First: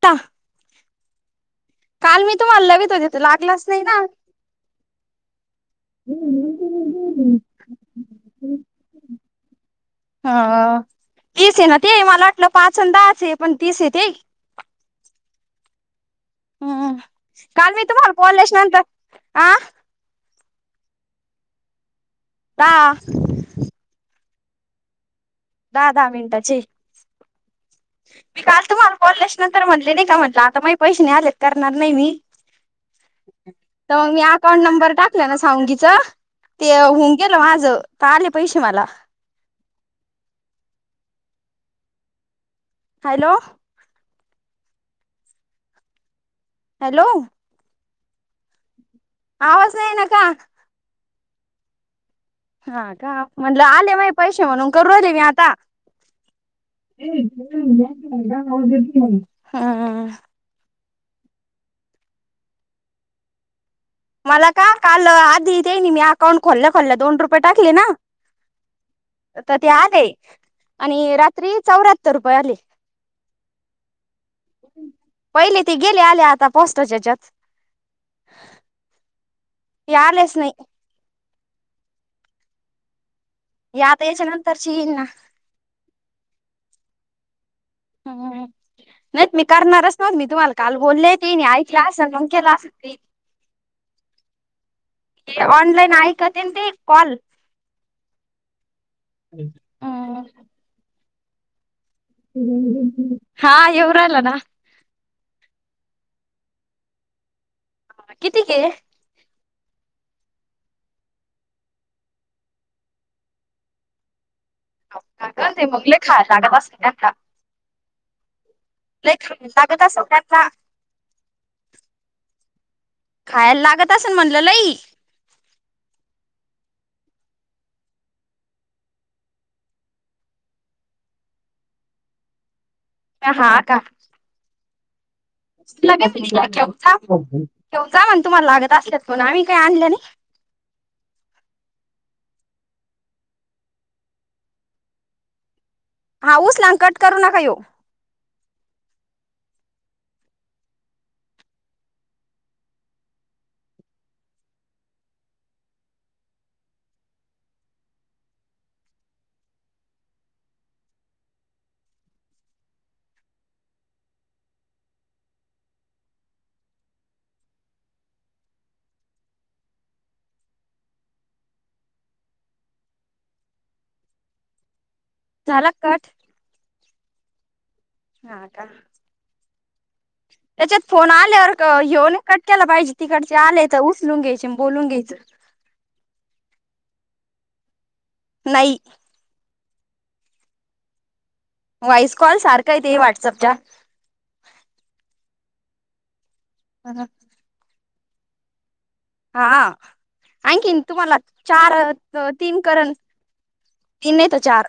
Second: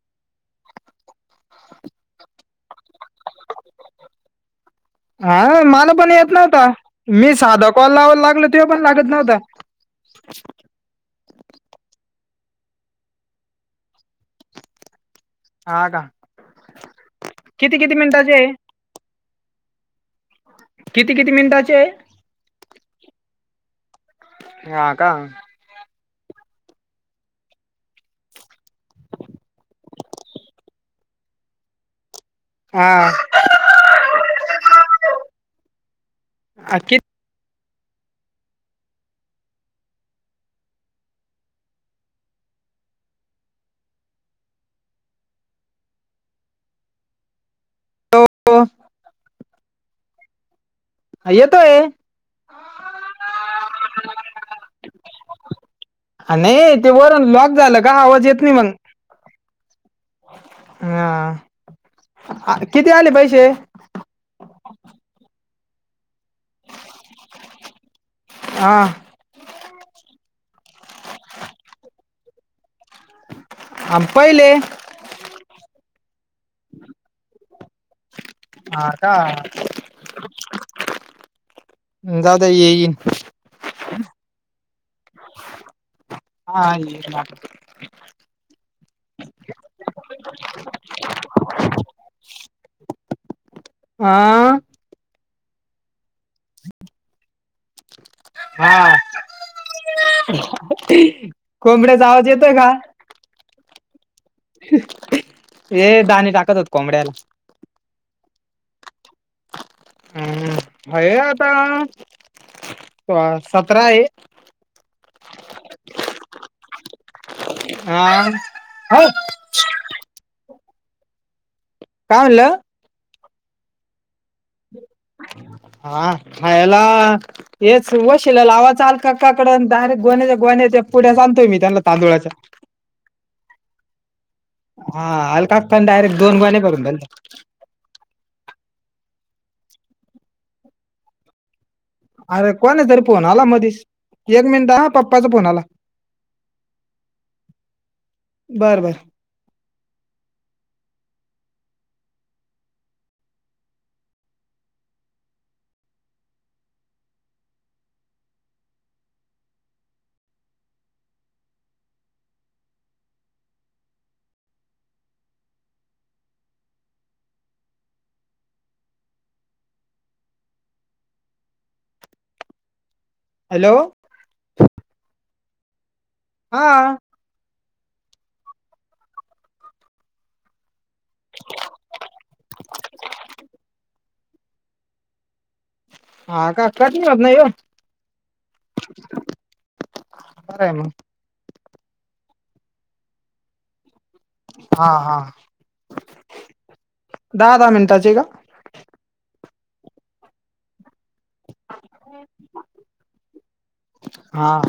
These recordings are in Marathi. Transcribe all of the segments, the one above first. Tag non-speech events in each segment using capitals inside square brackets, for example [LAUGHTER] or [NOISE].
त्ता [UNINTELLIGIBLE] काल मी तुम्हाला लवित होतेेतो लागलाच नाही ना. हा मला पण येत नव्हता मी साधा कॉल लावला लागलो तेव्हा पण लागत नव्हता. हा तीस आहे ना ते मला वाटलं पाच अन दहा च हे पण तीस ते हा का हम्म काल किती मी किती तुम्हाला मिनिटाचे आहे बोलल्याच्या नंतर आ किती, किती मिनिटाचे आहे? हा. ह का. दहा, दहा मिनटाचे. मी काल तुम्हाला बोल्याच्या नंतर म्हटले नाही का म्हटले आता माये पैसे नाही आले तर करणार नाही मी. तर हा मग मी अकाउंट नंबर टाकला ना सांवंगीच ते किती होऊन गेलं माझं. का आले पैसे मला. हॅलो. हॅलो. हो. आवाज नाही ये न का? ह येतोय. हा का म्हटलं आले माये पैसे म्हणून करू राहिली मी आता. नाही ते वरून लॉक झालं का आवाज येत नाही मग हा. हा किती आले पैसेे? मला का काल आधीेत त्यानी मी अकाउंट खोलल्या खोल्या दोन रुपये टाकले ना हा तर ते आले. आणि रात्री चौऱ्याहत्तर रुपये आले. आ पहिले पहिले ते गेले आले आता पोस्ट त्याच्या याच्यात. हा का. ये आलेच नाही. जावुदया येईल. हे आता याच्या नंतरची येईन ना. हा येईन हं हं हं नाहीत मी करणारच नव्हते मी तुम्हाला काल बोलले होते कि नाही आई ते असलं म्हणून केला सुटली हा ऑनलाईन ऐकतेल ते कॉल हा अं ह कोंबड्याचा आवाज येतोय हा येऊ राहिला ना ये दाणे टाकत होतो कोंबड्याला कितीके हम्म हम्म व्हय आत्ता त सतरा आहे [UNINTELLIGIBLE] आ [UNINTELLIGIBLE] साधंच [UNINTELLIGIBLE] काय म्हणलं खायला लागत असल म्हणलं लई हा खायाला हेच वशीला लावायचा आल्का आक्काकडं डायरेक्ट गोण्याच्या गोण्या [UNINTELLIGIBLE] पुड्याच आणतोय मी त्यांना तांदुळाच्या हा हा आ का हा अलकाकान डायरेक्ट [UNINTELLIGIBLE] घेऊन दोन जा गोण्या भरून धरल्या घेऊन जा मग तुम्हाला लागत असे पण आम्ही काय आणलं नाही अरे कोणाचा तरी फोन आला मधीच एक मिनिट हा पप्पाचा फोन आला हा उचला अन कट करू नका ह्यो बरं बरं हॅलो झाला कट हा हा का त्याच्यात फोन आल्यावर क ह्यो न कट केला पाहिजे तिकडचे आले तर उचलून घ्यायचे चि बोलून घ्यायचं हा काकाच मिळत नाही गं नाही बर आहे मग व्हॉइस कॉल सारख आहे ते व्हॉट्सएपचा हा हा, दहा दहा मिनिटाचेे का? हा आणखीन तुम्हाला चार तीन करण तीन नाहीेतर हा चार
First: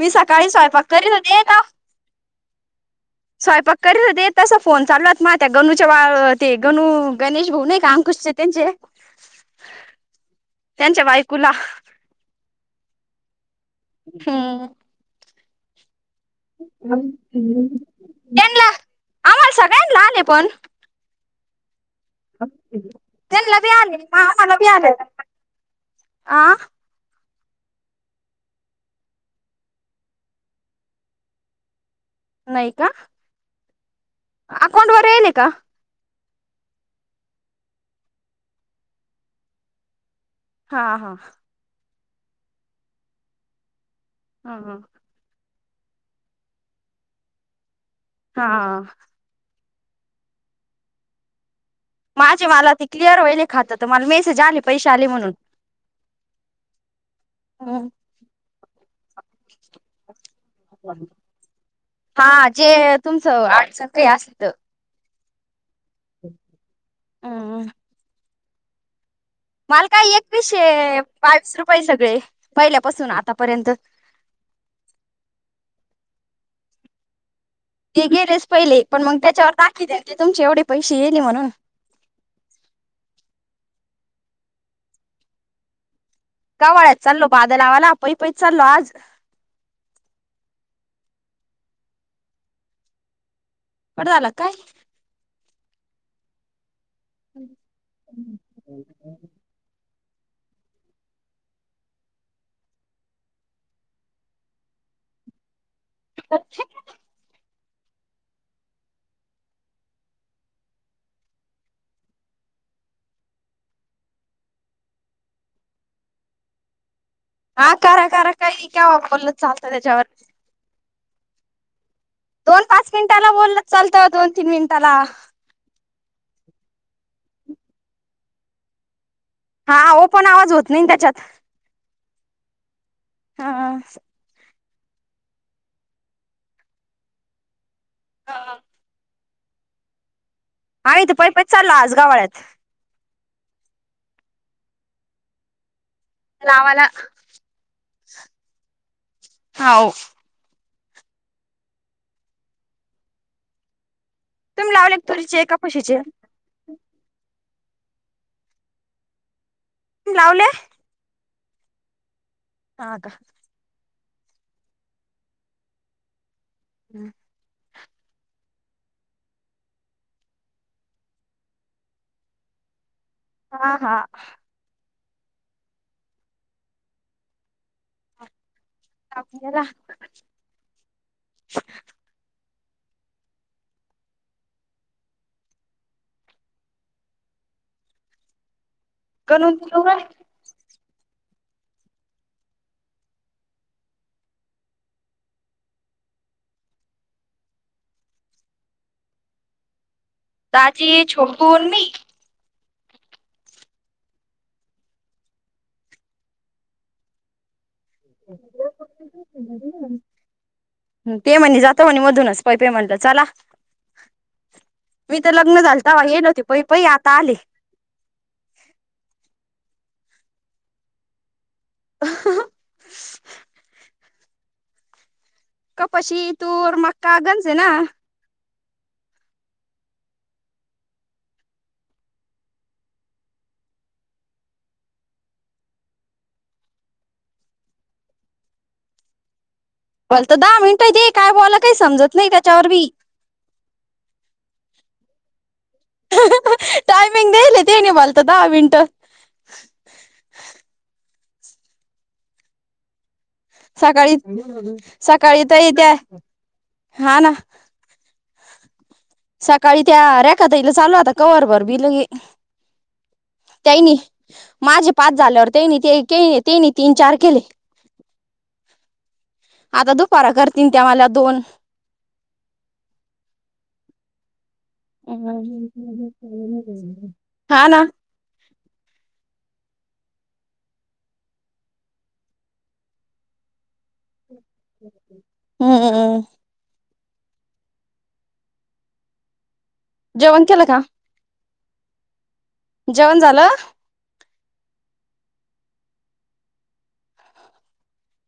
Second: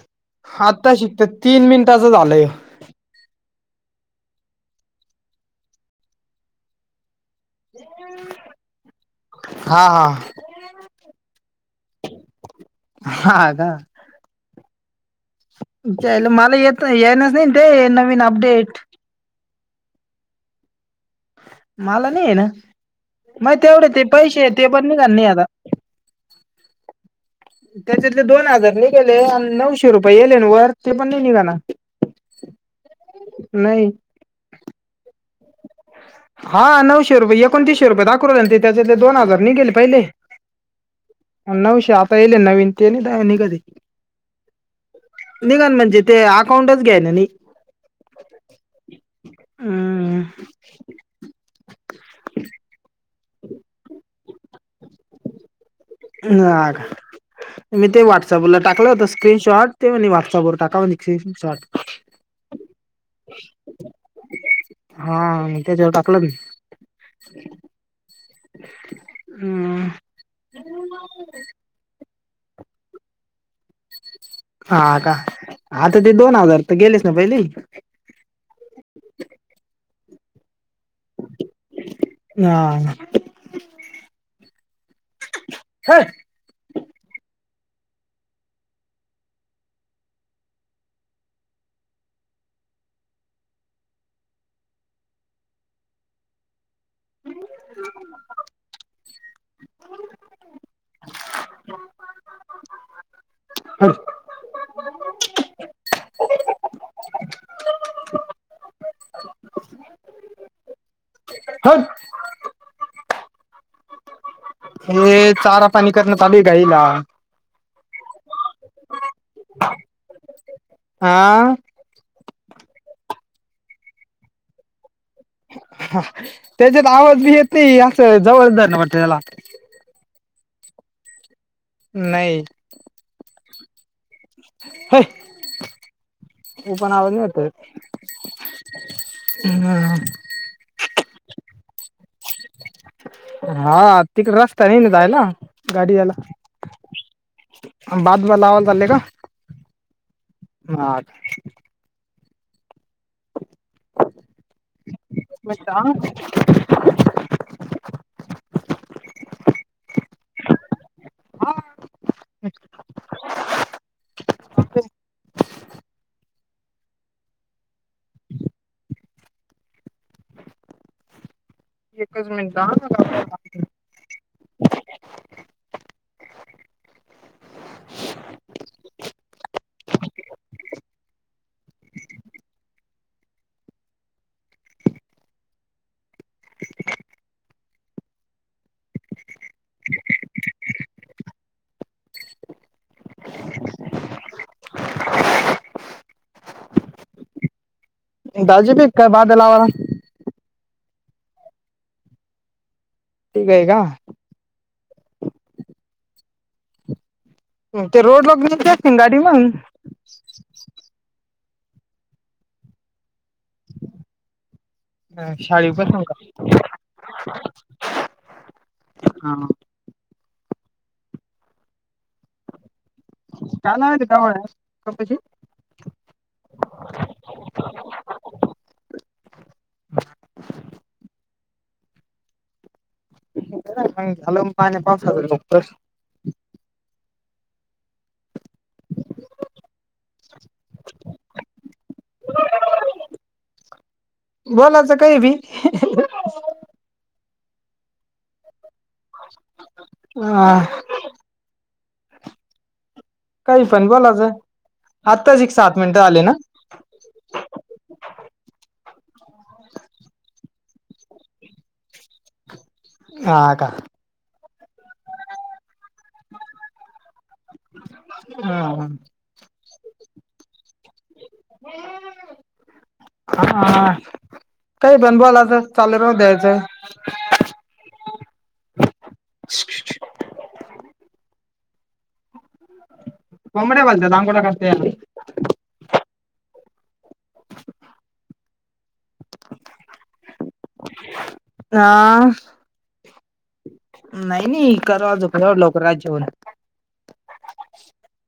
मी सकाळी स्वयंपाक आता करीत शिकत होते का तीन मिनिटाचं झालंय स्वयंपाक करीत होते तसं फोन चालू आहेत मा त्या गणूच्या बाळ ते गणू गणेश भाऊ नाही का अंकुशचे त्यांचे हा हा त्यांच्या बायकोला हा का हम्म. च्या आयला मला येत नाही येईनाच ते नवीन त्यांना अपडेट [UNINTELLIGIBLE] आले पण मला नाही आहे ना नाही त्यांना बी तेवढे आले ते पैसे आम्हाला ते बी पण आले निघाल नाही आता आ त्याच्यातले दोन हजार निघाले आणि नऊशे रुपये यायले ना वर ते पण नाही निघना नाही का नाही अकाउंट वर येईल का हा नऊशे रुपये एकोणतीसशे रुपये दाखवले आणि ते त्याच्यातले दोन हजार निघाले पहिले हा हा. पहीले नवीन ते आणि दहा निघाली हा हा निघा म्हणजे ते अकाउंटच घ्या ना नाही हा. हम्म माझे मला ते क्लिअर वईले खात तर मला मेसेज आले पैसे आले म्हणून [UNINTELLIGIBLE] मी ते व्हॉट्सअपला टाकलं होत स्क्रीनशॉट ते म्हणे व्हॉट्सअपवर टाका म्हणे स्क्रीनशॉट हा जे तुमचं आठ सक असत हा मी त्याच्यावर टाकलं बी माल काय एकवीसशे बावीस रुपये सगळे पहिल्यापासून आतापर्यंत हा का आता ते दोन हजार तर गेलेच ना पहिली ते गेलेच पहिले पण मग त्याच्यावर दाखी द्या ते तुमचे एवढे पैसे येईल म्हणून हे कावाळ्यात चाललो बाद लावाला पै पैच चाललो आज कट झाला की काय? [INAUDIBLE] है [INAUDIBLE] ह हे चारा पाणी करण चालू हाय गाईला हा करा करा काय काय बोलल चालतं त्याच्यात हा दोन पाच मिनिटाला बोल चालतं दोन तीन मिनिटाला त्याच्यात आवाज बी येत नाही असं [UNINTELLIGIBLE] ना वाट त्याला हा हो पण आवाज होत नाही त्याच्यात नाही. हा. पण आवाज नाही येत हा हा. हम्म. हा इथं पै पैच चाललो आज गावाळ्यात हा तिकड रस्ता नाय न जायला गाडी लावाला याला बाद लावायला चालले का हाव हा तुम्ही लावले तुरीचे का मिनिट हा कुशीचे लावले हा ह का ओके हम्म एकच मिनिट हा हा ला [UNINTELLIGIBLE] दाजी [UNINTELLIGIBLE] आजी छोटू अन मी ठीक आहे का ते रोड लग घचे आहेत ना गाडी मग पे म्हण जाता म्हणे मधूनच पहि पेमेंटलं चला मी तर लग्न शाळी झाल बसून तर का येल होती पई पई आता आले हा ह कालव त का्हा कप कपाशी तूर मक्का गंजे ना ह [UNINTELLIGIBLE] झालं पा पाच हजारक्त बल तर दहा मिनटं दे काय बोला काही समजत नाही त्याच्यावर बी बोला टायमिंग दल तेणी मला तर दहा मिनिटे ह [UNINTELLIGIBLE] सकाळी आत्ताच सकाळी एक तर इ सात तेे मिनिटं आले ना हा ना सकाळी त्या रेखता इला चालू आता कववरभर भिल आ का माझे पाच झाल्यावर त्यांनी ते तेनी तीन चार केले हा ह आता दुपारा करतील त्या मला दोन हा काही बनबलाच चालेल द्यायचंय हा ना अच कोमड बोलतात हम्मम् जेवन चे का ह जेवण झालं नाही नाही करजोव लवकरात जेवण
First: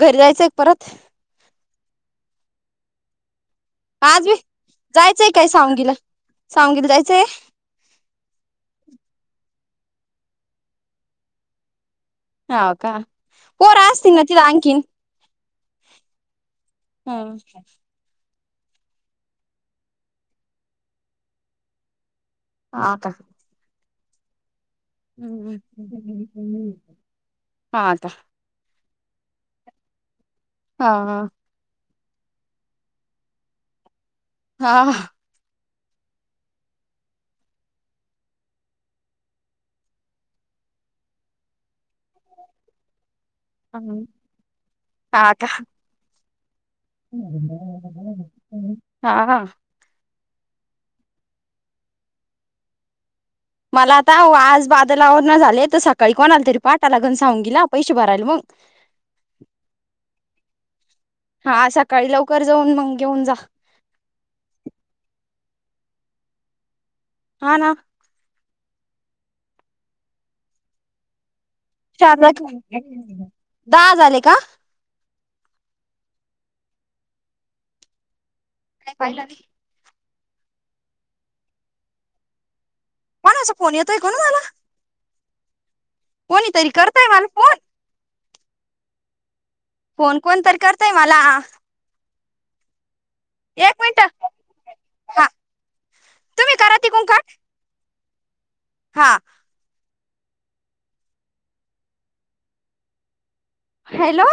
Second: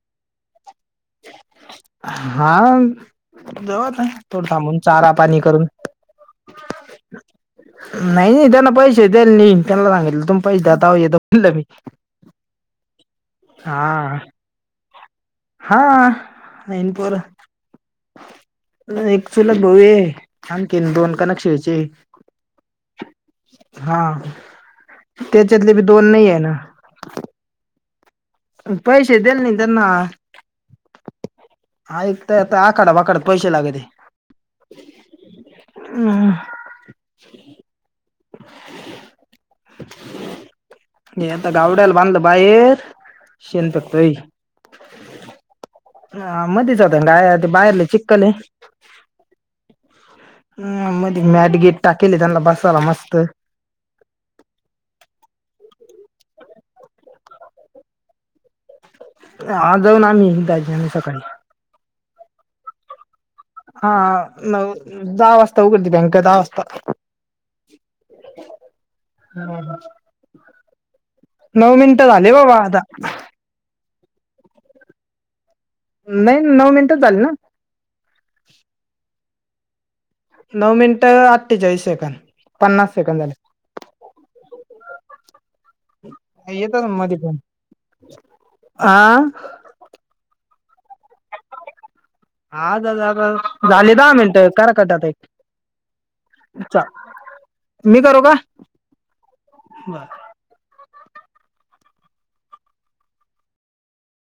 घरी जायचं एक परत हा जवात आहे आज बी तथोड थांबून चारा जायचंय पाणी काय करून सावंगीला सावंगीला जायचंय नाही नाही त्यांना पैसे द्या नाही त्यांना सांगितलं तुमही पैसे दाता बलं मी ह का पोर असती हा न न तला अंकिन, हा, नाही पोर ह एक चुलत भाऊ आहे, आणखीन दोन कानक्षेचे, ह का, हा, त्याच्यातले बी दोन नाही आहे ना हा का, पैसे दिल नाही त्यांना, हा, हा आऐक आता, आखाड वााडत पैसे लागत. हा, हम, [UNINTELLIGIBLE] आता गावड्याला बांधलं बाहेर शेण हम् फेकतोय हाता अं, मध्येच होता गाय ते बाहेरले चिककले हा ह मज मॅट गेट टाकली त्यांना बसायला मस्त मला आता आज बादलावर ना झाले तर सकाळी कोणा आला तरी पाटालागन सांगून गेला पैसे भरायला मग ह आज जाऊन आम्ही दजी आम्ही सकाळी, ककर जाऊन मग घेऊन जा, हा दहा वाजता उघडते बँका दहा वाजता, हा ना, [UNINTELLIGIBLE] नऊ मिनिटं शारदा झाले बाबा आता, दहा झाले का? नाही नऊ मिनिट झाली ना, [UNINTELLIGIBLE] नऊ मिनिटं अठ्ठेचाळीस सेकंड, पण असं फोन येतो ऐको ना मला, कोणीतरी येत ना करताय मध्ये मला पण फोन हा, फोन कोण तर करताय मला, [UNINTELLIGIBLE] एक झाली मिनिट दहा मिनटं करा कटात एक, हा तुम्ही करा तिकून कट मी करु का? हा, बर हॅलो!